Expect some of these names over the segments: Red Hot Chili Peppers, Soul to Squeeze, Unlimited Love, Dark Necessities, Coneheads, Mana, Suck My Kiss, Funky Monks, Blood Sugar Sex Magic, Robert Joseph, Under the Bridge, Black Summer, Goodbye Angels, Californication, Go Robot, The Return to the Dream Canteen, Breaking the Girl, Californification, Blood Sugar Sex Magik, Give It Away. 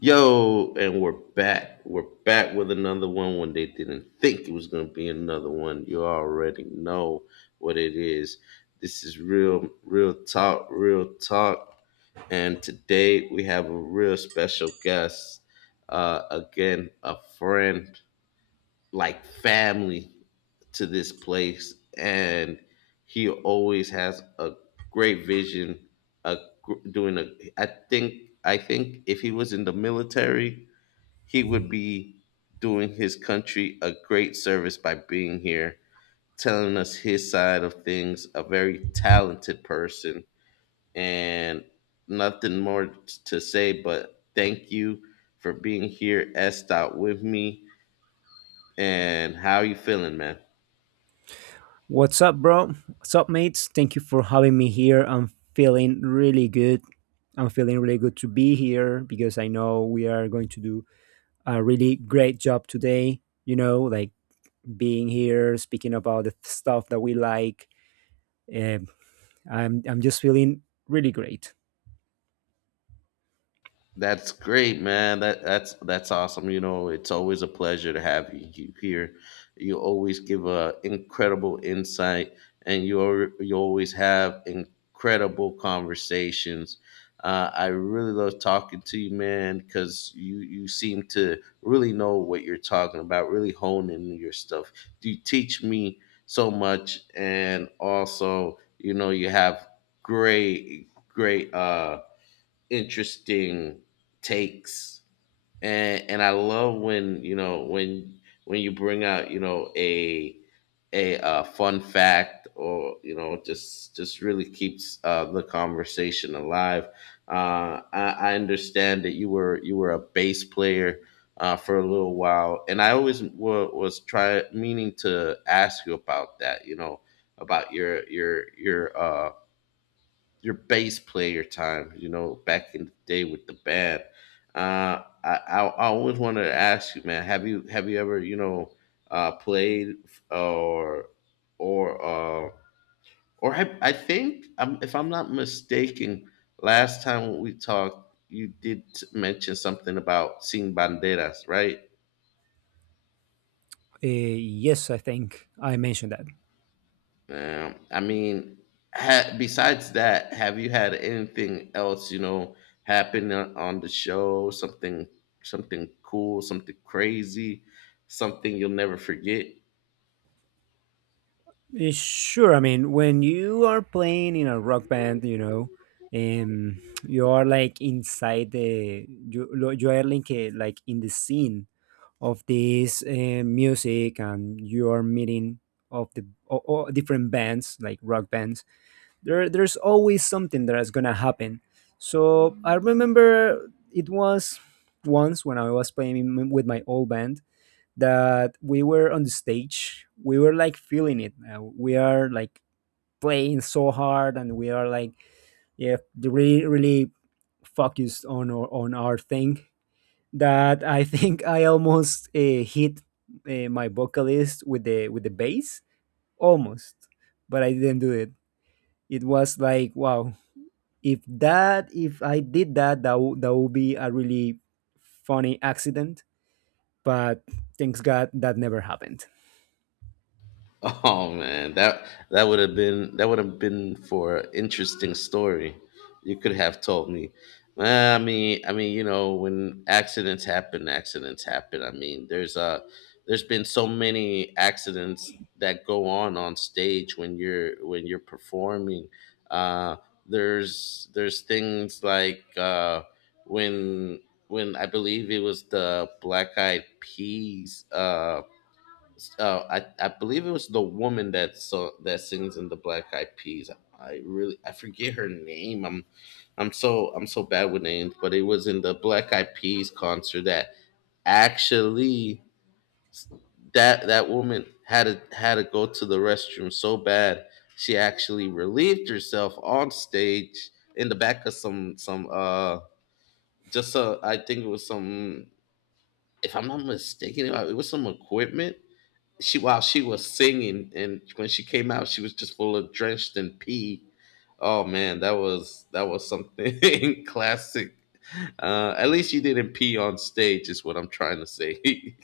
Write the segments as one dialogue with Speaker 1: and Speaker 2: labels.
Speaker 1: Yo, and we're back. We're back with another one when they didn't think it was going to be another one. You already know what it is. This is real, real talk, real talk. And today we have a real special guest. Again, a friend, like family to this place. And he always has a great vision, a, doing a, I think if he was in the military, he would be doing his country a great service by being here, telling us his side of things, a very talented person. And nothing more to say but thank you for being here, S. Dot, with me. And how are you feeling, man?
Speaker 2: What's up, bro? What's up, mates? Thank you for having me here. I'm feeling really good. I'm feeling really good to be here because I know we are going to do a really great job today. Like being here speaking about the stuff that we like. Um, I'm just feeling really great.
Speaker 1: That's great, man. That's awesome. You know, it's always a pleasure to have you here. You always give a incredible insight, and you always have incredible conversations. I really love talking to you, man, because you seem to really know what you're talking about, really honing your stuff. You teach me so much, and also, you know, you have great great. Interesting takes, and I love when, you know, when you bring out, you know, a fun fact, or, you know, just really keeps the conversation alive. I understand that you were a bass player for a little while, and was try meaning to ask you about that. You know about your your bass player time, you know, back in the day with the band. I always wanted to ask you, man, have you ever, you know, played or or uh, or I think if I'm not mistaken, last time we talked, you did mention something about seeing banderas, right?
Speaker 2: Yes, I think I mentioned that.
Speaker 1: I mean, besides that, have you had anything else, you know, happen on the show? Something, something cool, something crazy, something you'll never forget?
Speaker 2: Sure. I mean, when you are playing in a rock band, you are like inside you are like like in the scene of this music, and you are meeting of the o o- different bands like rock bands. There's always something that is gonna happen. So I remember it was once when I was playing with my old band that we were on the stage, we were like feeling it, we are like playing so hard and we are like, yeah, really really focused on our thing, that I think I almost hit my vocalist with the bass. Almost, but I didn't do it. It was like, wow, if that if I did that that would be a really funny accident. But thanks god that never happened.
Speaker 1: Oh man, that that would have been that would have been for an interesting story. You could have told me. Well, I mean, you know, when accidents happen, accidents happen. I mean, there's been so many accidents that go on stage when you're performing. Uh, there's things like when I believe it was the Black Eyed Peas. I believe it was the woman that sings in the Black Eyed Peas. I forget her name. I'm so bad with names, but it was in the Black Eyed Peas concert that actually that woman had to go to the restroom so bad she actually relieved herself on stage in the back of some, just I think it was some, if I'm not mistaken, it was some equipment she, while she was singing, and when she came out she was just full of drenched in pee. Oh man, that was something. Classic. At least you didn't pee on stage, is what I'm trying to say.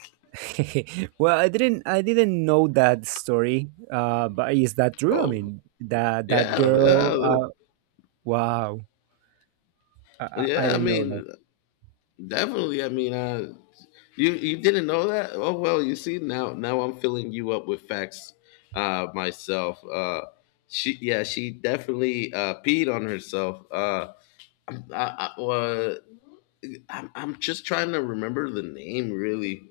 Speaker 2: Well, I didn't know that story. But is that true? I
Speaker 1: Oh,
Speaker 2: mean, that that
Speaker 1: yeah, yeah,
Speaker 2: girl. Wow, I, I
Speaker 1: yeah, I
Speaker 2: didn't know that.
Speaker 1: mean, definitely. You didn't know that? Oh, well, you see, now I'm filling you up with facts myself. She, yeah, she definitely peed on herself. Well, I'm just trying to remember the name, really.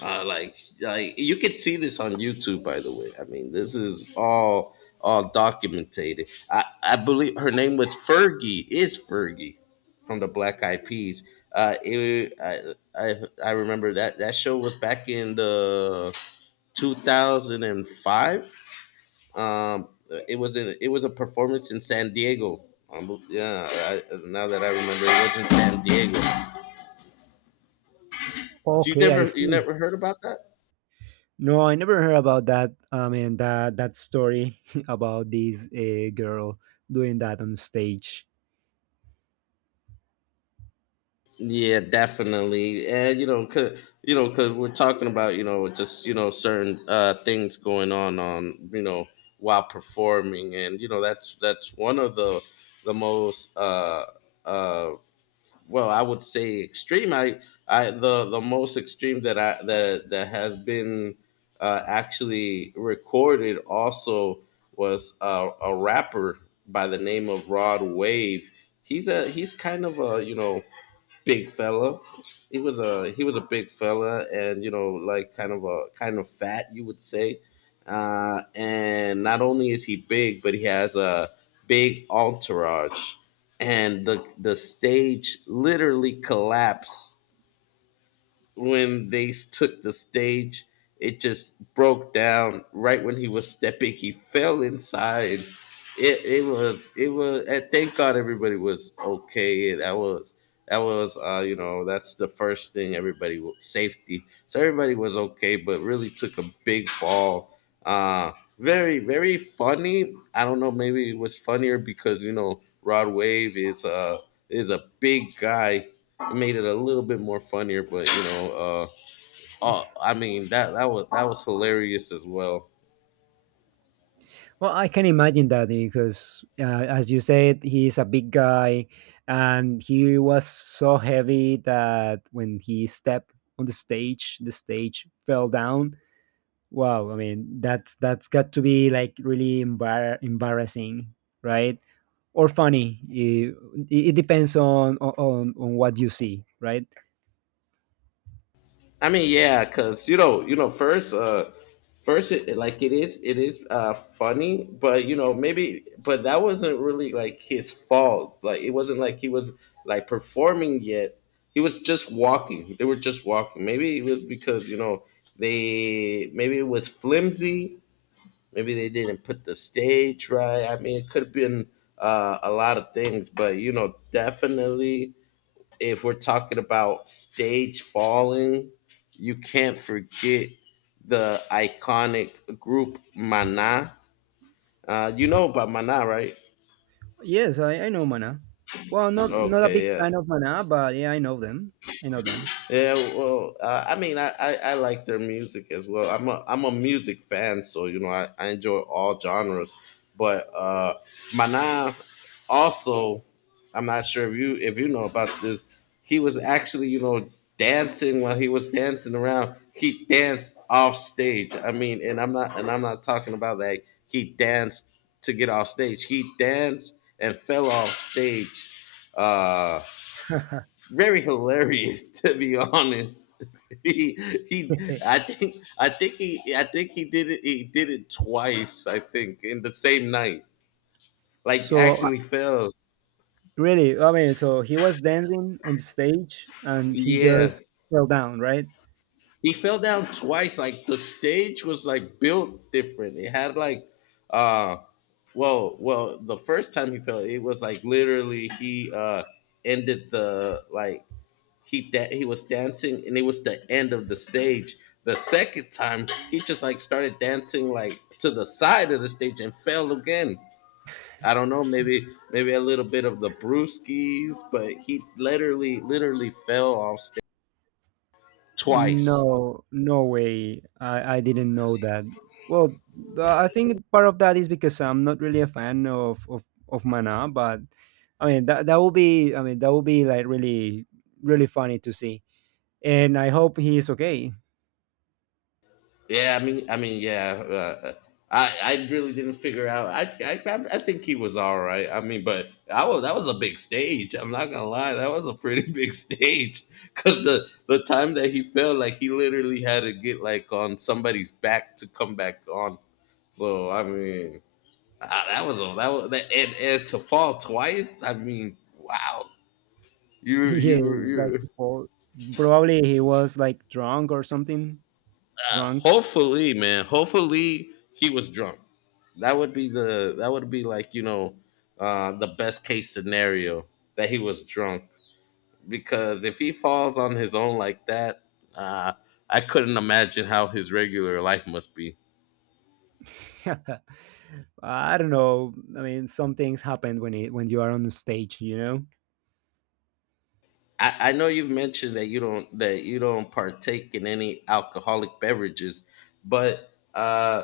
Speaker 1: uh, like like, you could see this on YouTube, by the way. I mean, this is all documented. I believe her name was Fergie, is Fergie from the Black Eyed Peas. It, I I remember that show was back in the 2005. um it was in, it was a performance in San Diego. Now that I remember, it was in San Diego.
Speaker 2: Okay, I
Speaker 1: You
Speaker 2: see.
Speaker 1: never heard about that?
Speaker 2: No, I never heard about that. I mean, that that story about this girl doing that on stage.
Speaker 1: Yeah, definitely. And you know, 'cause you know, 'cause we're talking about, you know, just, you know, certain things going on, you know, while performing, and you know that's one of the most uh well, I would say extreme. I the most extreme that I that that has been actually recorded, also, was a rapper by the name of Rod Wave. He's kind of a, you know, big fella. He was a big fella, and you know, like kind of a, kind of fat, you would say. And not only is he big, but he has a big entourage, and the stage literally collapsed when they took the stage. It just broke down right when he was stepping. He fell inside. It was. And thank God everybody was okay. That was, you know, that's the first thing everybody safety. So everybody was okay, but really took a big fall. Uh Very, very funny. I don't know. Maybe it was funnier because, you know, Rod Wave is a, is a big guy, made it a little bit more funnier, but you know, I mean that was hilarious as well.
Speaker 2: Well, I can imagine that because, as you said, he's a big guy, and he was so heavy that when he stepped on the stage fell down. Wow, I mean that's got to be like really embar- embarrassing, right? Or funny. It depends on, on what you see, right?
Speaker 1: I mean, yeah, 'cause you know, first, first, like it is, it is, uh, funny, but you know, maybe, but that wasn't really like his fault. Like it wasn't like he was like performing yet. He was just walking. They were just walking. Maybe it was because, you know, they, maybe it was flimsy. Maybe they didn't put the stage right. I mean, it could have been, a lot of things, but you know, definitely if we're talking about stage falling, you can't forget the iconic group Mana. You know about Mana, right?
Speaker 2: Yes, I know Mana. Well, not not a big
Speaker 1: Okay, yeah.
Speaker 2: fan of Mana, but yeah, I know them. I know them.
Speaker 1: Yeah, well, I like their music as well. I'm a music fan, so I enjoy all genres. But Mana also, I'm not sure if you know about this. He was actually, you know, dancing while he was dancing around. He danced off stage. I mean, and I'm not talking about like he danced to get off stage. He danced and fell off stage. Uh, Very hilarious, to be honest. he he I think, he I think he did it twice, I think, in the same night, like,
Speaker 2: So
Speaker 1: actually fell.
Speaker 2: really, I mean, so he was dancing on the stage and he
Speaker 1: Yeah,
Speaker 2: just fell down, right?
Speaker 1: he fell down twice. Like the stage was like built different. It had like, uh well, well, the first time he fell, it was like literally, he ended the, like, he that he was dancing and it was the end of the stage. The second time he just like started dancing like to the side of the stage and fell again. I don't know, maybe, maybe a little bit of the brewskis, but he literally, literally fell off stage twice.
Speaker 2: No, no way. I didn't know that. Well, the- I think part of that is because I'm not really a fan of Mana, but I mean that that will be, I mean that will be like really really funny to see. And I hope he's okay.
Speaker 1: Yeah, I mean, I really didn't figure out. I think he was all right. I mean, but I was that was a big stage. I'm not gonna lie, that was a pretty big stage because the time that he fell, like he literally had to get like on somebody's back to come back on. So I mean, that was a, that was that, and to fall twice. I mean, wow. You
Speaker 2: He is
Speaker 1: you
Speaker 2: like
Speaker 1: you
Speaker 2: to fall. Probably he was like drunk or something. Drunk.
Speaker 1: Hopefully, man. Hopefully, he was drunk. That would be, like, you know, the best case scenario, that he was drunk, because if he falls on his own like that, uh, I couldn't imagine how his regular life must be.
Speaker 2: I don't know. I mean, some things happen when you are on stage, you know.
Speaker 1: I know you've mentioned that you don't partake in any alcoholic beverages, but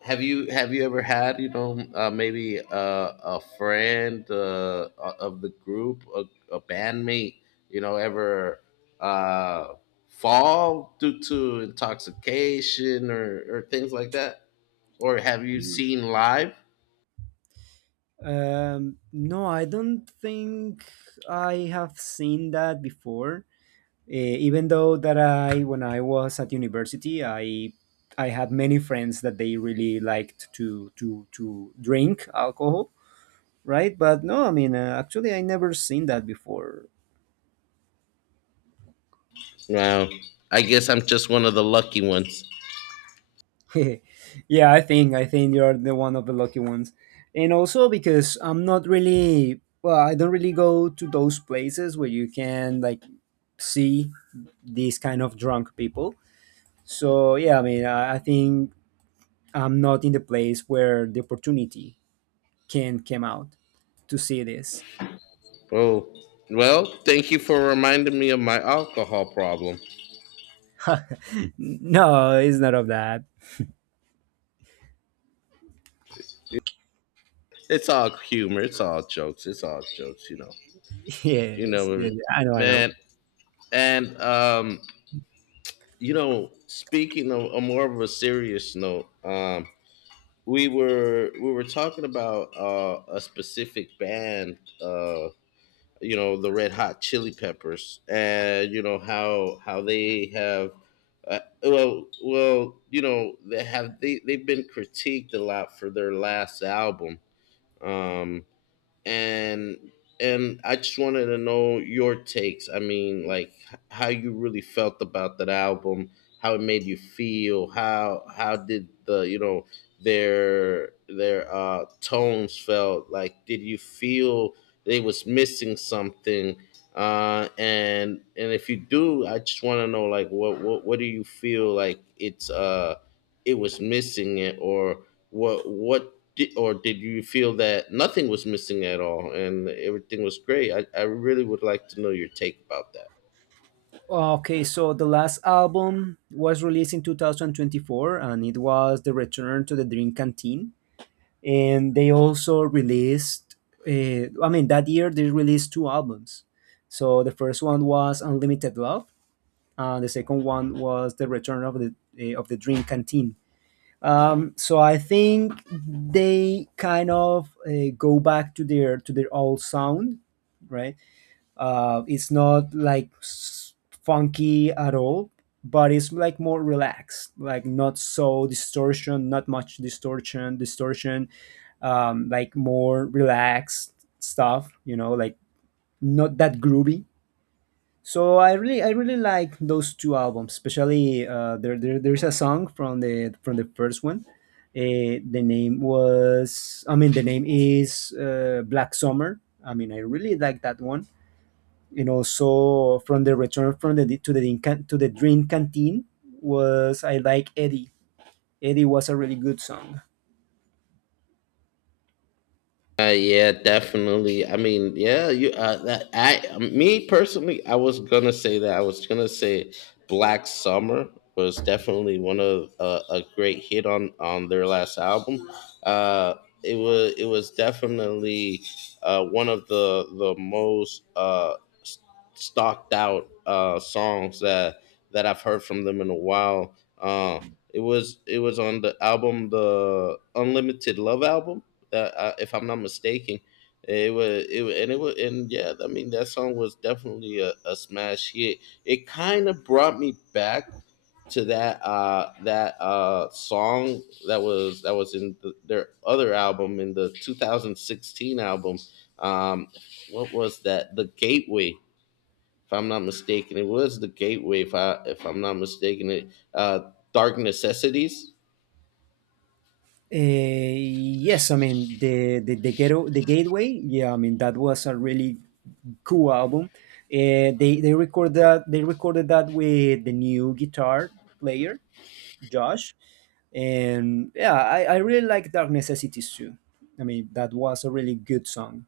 Speaker 1: have you ever had, you know, maybe a friend, of the group, a bandmate, you know, ever, uh, fall due to intoxication, or things like that, or have you seen live?
Speaker 2: No, I don't think I have seen that before. Even though that I, when I was at university, I had many friends that they really liked to drink alcohol, right? But no, I mean, actually, I never seen that before.
Speaker 1: Wow, I guess I'm just one of the lucky ones.
Speaker 2: Yeah, I think you're the one of the lucky ones, and also because I'm not really, well, I don't really go to those places where you can like see these kind of drunk people. So yeah, I mean, I think I'm not in the place where the opportunity can come out to see this.
Speaker 1: Oh, well, thank you for reminding me of my alcohol problem.
Speaker 2: No, it's not of that.
Speaker 1: It's all humor. It's all jokes. It's all jokes. You know. You
Speaker 2: Yes,
Speaker 1: know,
Speaker 2: yes, I know, I know.
Speaker 1: man. And you know, speaking of a more of a serious note, we were talking about, a specific band, you know, the Red Hot Chili Peppers, and you know how they have. Well, you know they they've been critiqued a lot for their last album, um, and and I just wanted to know your takes. I mean, like, how you really felt about that album, how it made you feel, how did the, you know, their, tones felt? Like, did you feel they was missing something? And if you do, I just want to know, like, what do you feel like it was missing it, or or did you feel that nothing was missing at all and everything was great? I really would like to know your take about that.
Speaker 2: Okay, so the last album was released in 2024 and it was The Return to the Dream Canteen. And they also released, I mean, that year they released two albums. So the first one was Unlimited Love, and the second one was The Return of the Dream Canteen. So I think they kind of go back to their old sound, right? It's not like s- funky at all, but it's like more relaxed, like not so distortion, not much distortion, like more relaxed stuff, you know, like not that groovy. So I really like those two albums, especially there, there's a song from the first one. The name was, I mean, the name is Black Summer. I mean, I really like that one, and also from the return from the to the Dinka- to the Dream Canteen was, I like Eddie. Eddie was a really good song.
Speaker 1: Yeah, definitely. I mean, yeah, me personally, I was gonna say that. I was gonna say Black Summer was definitely one of a great hit on their last album. Uh, it was definitely one of the most s- stocked out songs that I've heard from them in a while. It was on the album, the Unlimited Love album that if I'm not mistaken, it was it wa- and it was and yeah, I mean, that song was definitely a smash hit. It kind of brought me back to that song that was in their other album, in the 2016 album. Um, what was that? The Gateway. If I'm not mistaken, it was the Gateway. If I'm not mistaken, it Dark Necessities.
Speaker 2: Yes, I mean, the ghetto the Gateway. Yeah, I mean that was a really cool album. They record that they recorded that with the new guitar player, Josh. And yeah, I really like Dark Necessities too. I mean that was a really good song.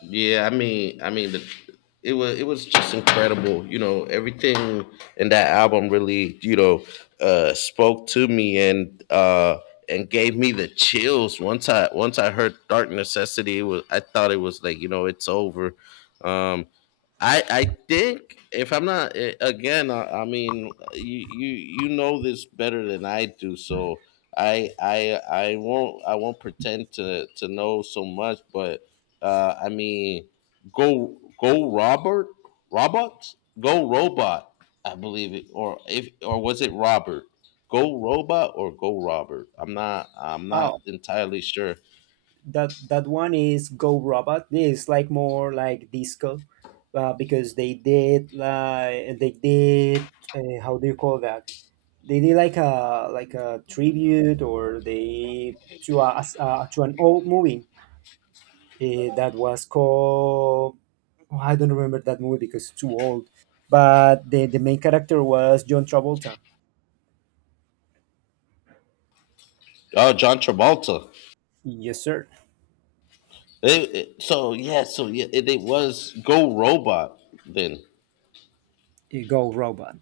Speaker 1: Yeah, it was just incredible. You know, everything in that album really, you know, spoke to me and gave me the chills. Once I heard Dark Necessity, it was I thought it was like, you know, it's over. Um, I think, if I'm not eh, again, I mean, you you know this better than I do, so I won't, pretend to know so much, but I mean, go Robert, Robot, go Robot. I believe it, or if or was it Robert? Go Robot or Go Robert? I'm not
Speaker 2: Oh.
Speaker 1: entirely sure.
Speaker 2: That that one is Go Robot. It's like more like disco, because they did how do you call that? They did like a tribute, or they to a as- to an old movie that was called, oh, I don't remember that movie because it's too old. But the main character was John Travolta.
Speaker 1: Oh, John Travolta.
Speaker 2: Yes, sir.
Speaker 1: So yeah, it was Go Robot then.
Speaker 2: Go Robot.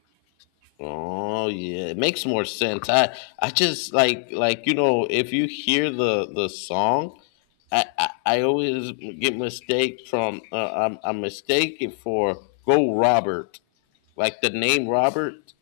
Speaker 1: Oh yeah, it makes more sense. I just, like, you know, if you hear the song, I always get mistake from I'm mistaken for Go Robert, like the name Robert,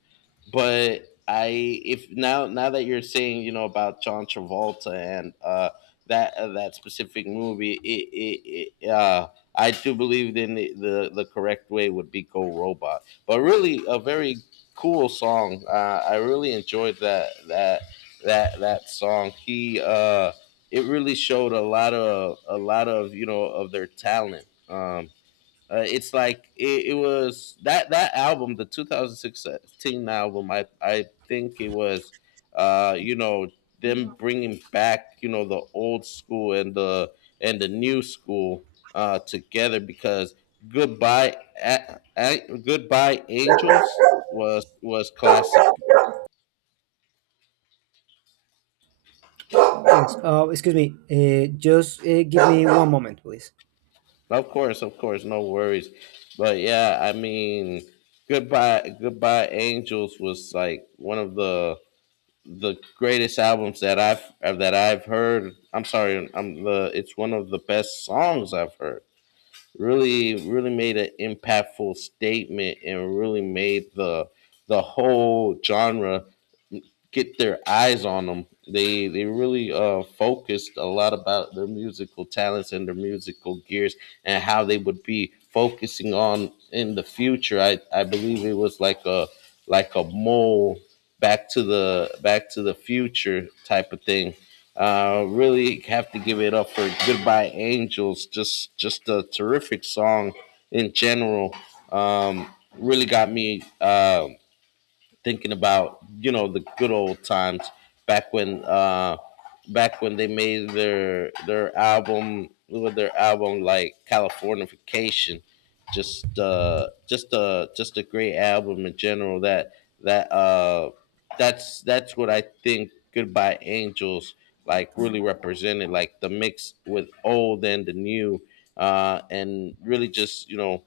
Speaker 1: but I if now that you're saying, you know, about John Travolta and that specific movie, it I do believe the correct way would be Go Robot, but really a very cool song. I really enjoyed that song. He it really showed a lot of, you know, of their talent. It was that album, the 2016 album. I think it was, you know, them bringing back, you know, the old school and the new school, together, because goodbye goodbye Angels was classic.
Speaker 2: Yes. Excuse me. Just give me one moment, please.
Speaker 1: Of course, no worries. But yeah, I mean, Goodbye Angels was like one of the greatest albums that I've heard. I'm sorry, I'm the. It's one of the best songs I've heard. Really, really made an impactful statement and really made the whole genre get their eyes on them. They really focused a lot about their musical talents and their musical gears, and how they would be focusing on in the future. I believe it was like a mole, back to the future type of thing. Really have to give it up for Goodbye Angels. Just a terrific song in general. Um, Really got me. Thinking about, you know, the good old times, back when uh back when they made their album, like Californification. Just a great album in general, that that uh that's what I think Goodbye Angels, like, really represented, like the mix with old and the new, and really just, you know,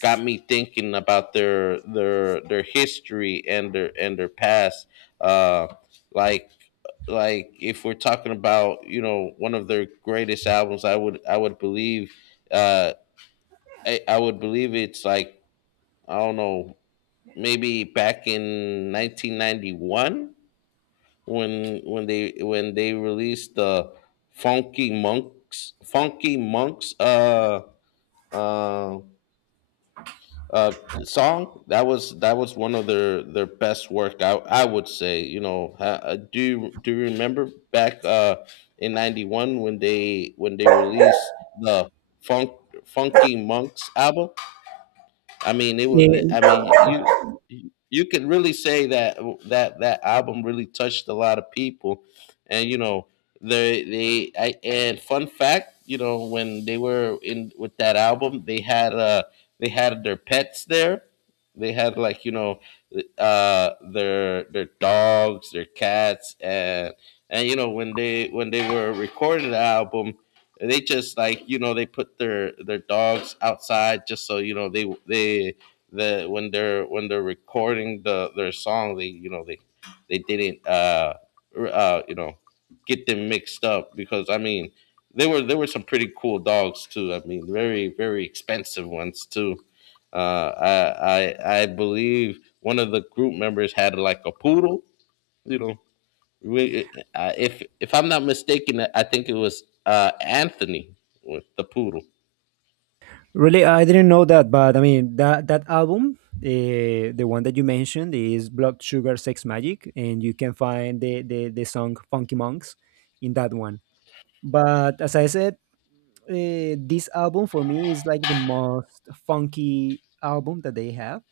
Speaker 1: got me thinking about their history, and their past. Uh, like like if we're talking about, you know, one of their greatest albums, I would believe, uh, I would believe it's like, I don't know, maybe back in 1991 when they released the Funky Monks uh, uh song that was, one of their best work. I would say, you know, do you remember back in 91 when they released the funk funky monks album. I mean, it was. I
Speaker 2: Uh,
Speaker 1: mean, you can really say that that album really touched a lot of people, and you know, and fun fact, you know, when they were in with that album, they had their pets there. They had, like, you know, their dogs, their cats, and you know, when they were recording the album, they just, like, you know, they put their dogs outside, just so, you know, they the when they're recording their song, they didn't, you know, get them mixed up, because I mean, they were there were some pretty cool dogs too. I mean, very, very expensive ones too. I believe one of the group members had, like, a poodle. You know, if I'm not mistaken, I think it was Anthony with the poodle.
Speaker 2: Really, I didn't know that, but I mean that that album, the one that you mentioned, is Blood Sugar Sex Magic, and you can find the song Funky Monks in that one. But as I said, this album for me is like the most funky album that they have.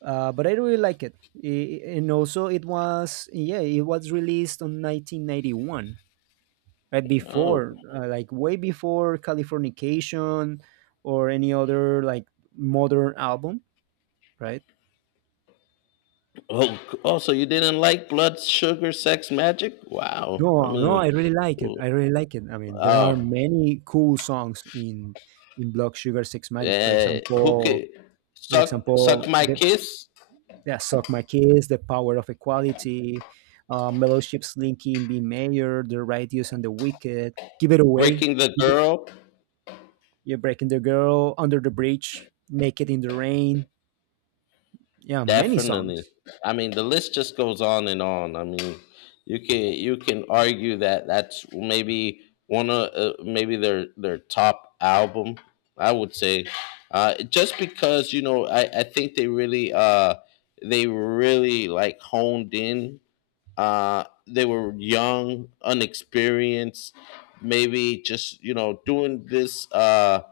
Speaker 2: But I really like it, I- and also it was, yeah, it was released on 1991, right
Speaker 1: Oh,
Speaker 2: before like way before Californication or any other like modern album, right?
Speaker 1: oh, oh! So you didn't like Blood, Sugar, Sex, Magic?
Speaker 2: No,
Speaker 1: Wow! I
Speaker 2: no,
Speaker 1: mean,
Speaker 2: I really like it, I really like it. I mean there are
Speaker 1: oh,
Speaker 2: many cool songs in block sugar Sex Magic, for
Speaker 1: who
Speaker 2: example.
Speaker 1: could
Speaker 2: For
Speaker 1: suck
Speaker 2: example,
Speaker 1: my
Speaker 2: the,
Speaker 1: kiss?
Speaker 2: yeah, Suck My Kiss, The Power of Equality, Fellowship, Slinky, and B Mayor, The Righteous and the Wicked, Give It Away,
Speaker 1: Breaking the
Speaker 2: Give It-
Speaker 1: Girl.
Speaker 2: You're Breaking the Girl, Under the Bridge, Naked in the Rain. Yeah, many
Speaker 1: Definitely.
Speaker 2: songs.
Speaker 1: I mean, the list just goes on and on. I mean, you can argue that that's maybe one of maybe their top album. I would say, just because, you know, I think they really, like, honed in. They were young, unexperienced, maybe just, you know, doing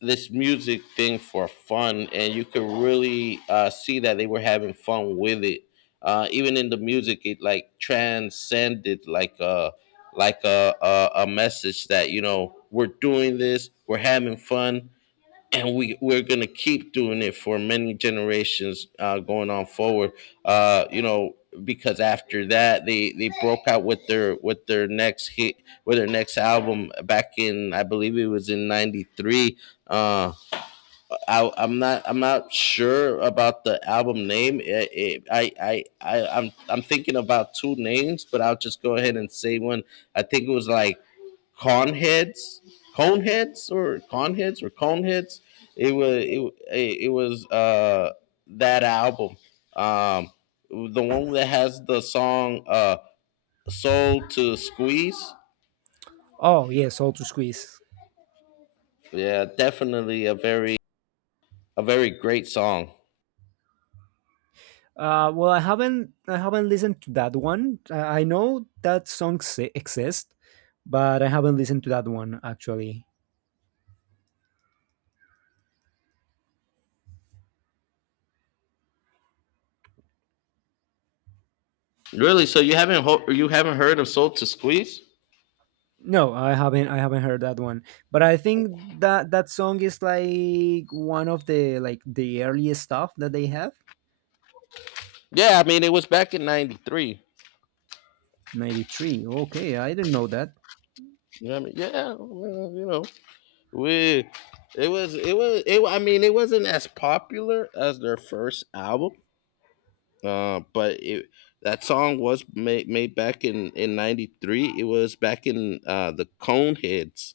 Speaker 1: this music thing for fun, and you could really, see that they were having fun with it. Even in the music, it, like, transcended, like a message that, you know, we're doing this, we're having fun, and we're gonna keep doing it for many generations, going on forward. You know, because after that, they broke out with their next hit, with their next album, back in, I believe it was in '93. Uh, I'm not sure about the album name. It, I I'm thinking about two names, but I'll just go ahead and say one. I think it was like Coneheads, or Coneheads. It was it, it was That album, um, the one that has the song, "Soul to Squeeze."
Speaker 2: Oh yeah, Soul to Squeeze.
Speaker 1: Yeah, definitely a very great song.
Speaker 2: Well, I haven't listened to that one. I know that song se- exists, but I haven't listened to that one actually.
Speaker 1: Really? So you haven't heard of "Soul to Squeeze"?
Speaker 2: No, I haven't heard that one. But I think that that song is like one of the like the earliest stuff that they have.
Speaker 1: Yeah, I mean, it was back in '93.
Speaker 2: 93. Okay, I didn't know that.
Speaker 1: You know what I mean? Yeah, well, you know. We it was it was it. I mean, it wasn't as popular as their first album, but it that song was made back in '93. It was back in, the Coneheads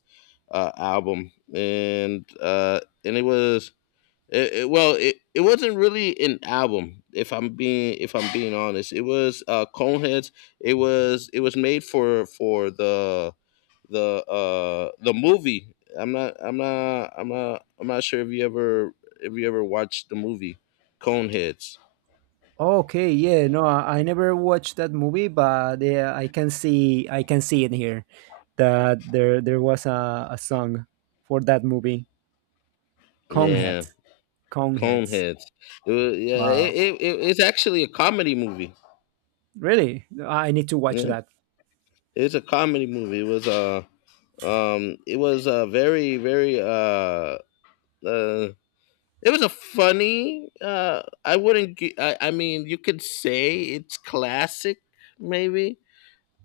Speaker 1: album, and it was. It wasn't really an album. If I'm being honest, it was, Coneheads. It was made for the movie. I'm not sure if you ever, watched the movie Coneheads.
Speaker 2: Okay, yeah, no, I never watched that movie, but yeah, I can see, I can see it here that there was a song for that movie. Conehead.
Speaker 1: Yeah,
Speaker 2: Coneheads.
Speaker 1: Coneheads. It was, yeah,
Speaker 2: Wow.
Speaker 1: it's actually a comedy movie.
Speaker 2: Really? I need to watch
Speaker 1: Yeah.
Speaker 2: that.
Speaker 1: It's a comedy movie. It was a very, very, uh it was a funny, I wouldn't gi- I mean, you could say it's classic maybe.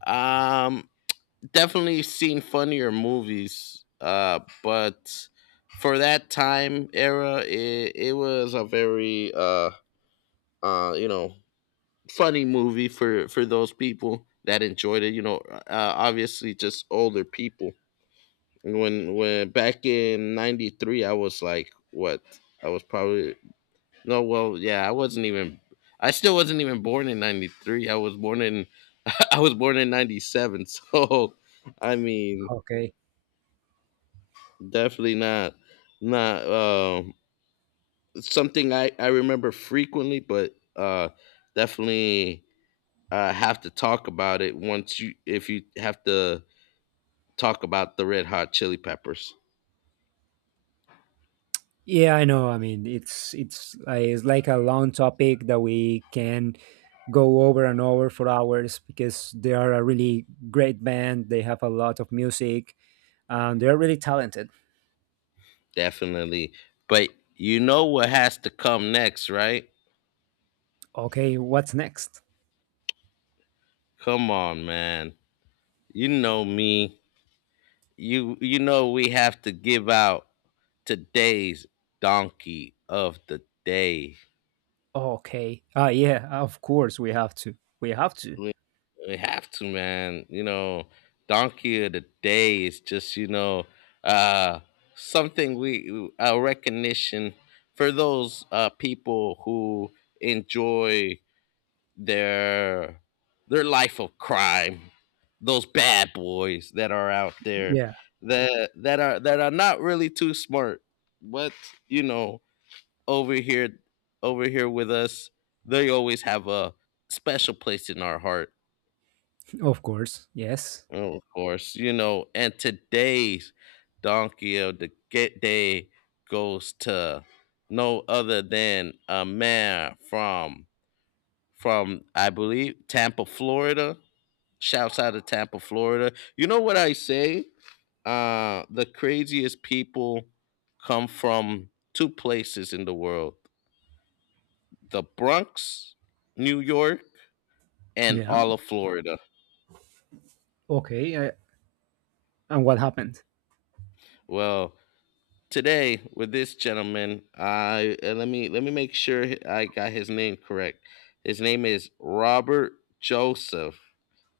Speaker 1: Um Definitely seen funnier movies, but for that time era, it was a very, you know, funny movie for those people that enjoyed it. You know, obviously just older people. When back in '93, I was like, what? I was probably, no, well, yeah, I wasn't even. I still wasn't even born in '93. I was born in I was born in '97, so I mean,
Speaker 2: Okay.
Speaker 1: definitely not. Not, something I remember frequently, but definitely have to talk about it once, you if you have to talk about the Red Hot Chili Peppers.
Speaker 2: Yeah, I know. I mean, it's it's like a long topic that we can go over and over for hours because they are a really great band. They have a lot of music and they're really talented.
Speaker 1: Definitely. But you know what has to come next, right?
Speaker 2: Okay, what's next?
Speaker 1: Come on, man. You know me. You know we have to give out today's donkey of the day.
Speaker 2: Okay. Ah, yeah, of course we have to. We have to.
Speaker 1: We have to, man. You know, donkey of the day is just, you know, uh, something we, a recognition for those, people who enjoy their their life of crime. Those bad boys that are out there,
Speaker 2: Yeah,
Speaker 1: that are not really too smart, but you know, over here over here with us, they always have a special place in our heart.
Speaker 2: of course. Yes.
Speaker 1: Oh, of course, you know, and today's donkey of the get day goes to no other than a man from, I believe, Tampa, Florida. Shouts out to Tampa, Florida. You know what I say? The craziest people come from two places in the world. The Bronx, New York, and
Speaker 2: Yeah.
Speaker 1: all of Florida.
Speaker 2: Okay. And what happened?
Speaker 1: Well, today with this gentleman. I Let me make sure I got his name correct. His name is Robert Joseph,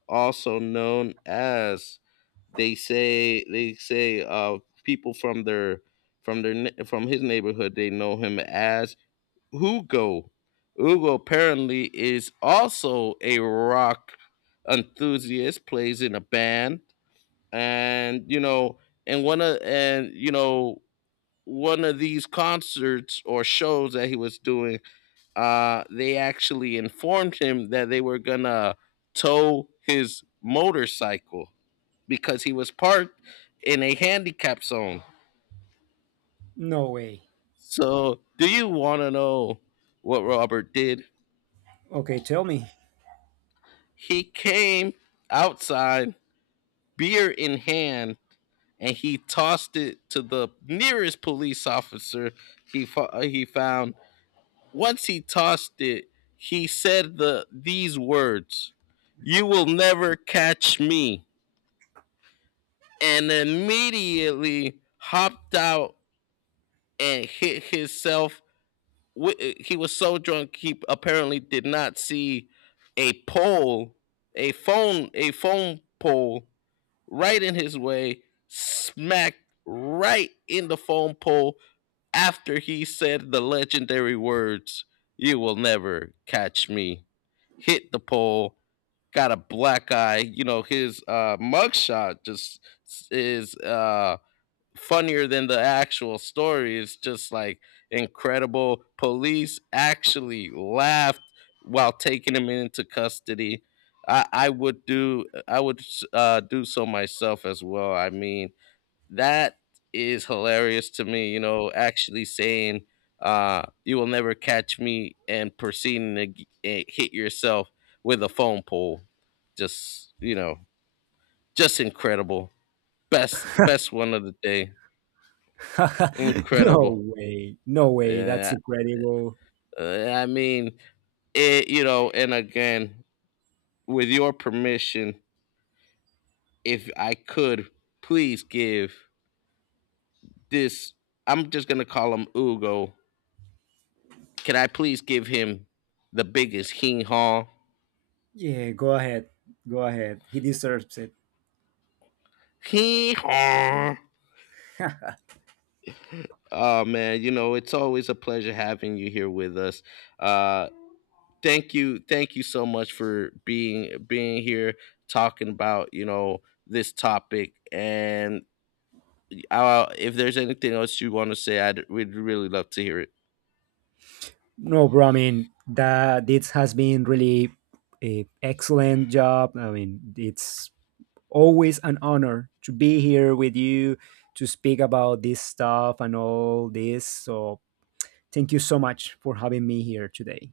Speaker 1: also known as, they say people from from his neighborhood, they know him as Hugo. Hugo apparently is also a rock enthusiast, plays in a band, and you know, and one of and you know one of these concerts or shows that he was doing, they actually informed him that they were gonna tow his motorcycle, because he was parked in a handicap zone.
Speaker 2: No way.
Speaker 1: So, do you want to know what Robert did?
Speaker 2: Okay, tell me.
Speaker 1: He came outside, beer in hand, and he tossed it to the nearest police officer he found. Once he tossed it, he said these words, "You will never catch me," and immediately hopped out and hit himself. He was so drunk he apparently did not see a pole, a phone pole right in his way, smacked right in the phone pole, after he said the legendary words, "You will never catch me," hit the pole, got a black eye. You know, his, mugshot just is, funnier than the actual story. It's just, like, incredible. Police actually laughed while taking him into custody. I would, do so myself as well. I mean, that is hilarious to me, you know, actually saying, "You will never catch me," and proceeding to hit yourself with a phone pole. Just, you know, just incredible. Best one of the day.
Speaker 2: No
Speaker 1: Incredible.
Speaker 2: way. No way. That's
Speaker 1: Yeah,
Speaker 2: incredible.
Speaker 1: uh, I mean, it you know, and again, with your permission, if I could please give this, I'm just gonna call him Ugo. Can I please give him the biggest hee haw?
Speaker 2: Yeah, go ahead. Go ahead. He deserves it.
Speaker 1: Hee haw. Oh man, you know, it's always a pleasure having you here with us. Uh, Thank you, thank you so much for being here, talking about, you know, this topic. And if there's anything else you want to say, I'd we'd really love to hear it.
Speaker 2: No, bro. I mean, that this has been really a excellent job. I mean, it's always an honor to be here with you to speak about this stuff and all this. So thank you so much for having me here today.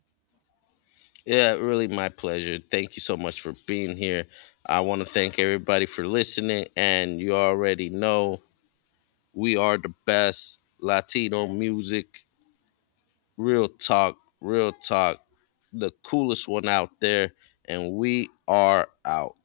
Speaker 1: Yeah, really my pleasure. Thank you so much for being here. I want to thank everybody for listening, and you already know, we are the best Latino music. Real talk, real talk. The coolest one out there. And we are out.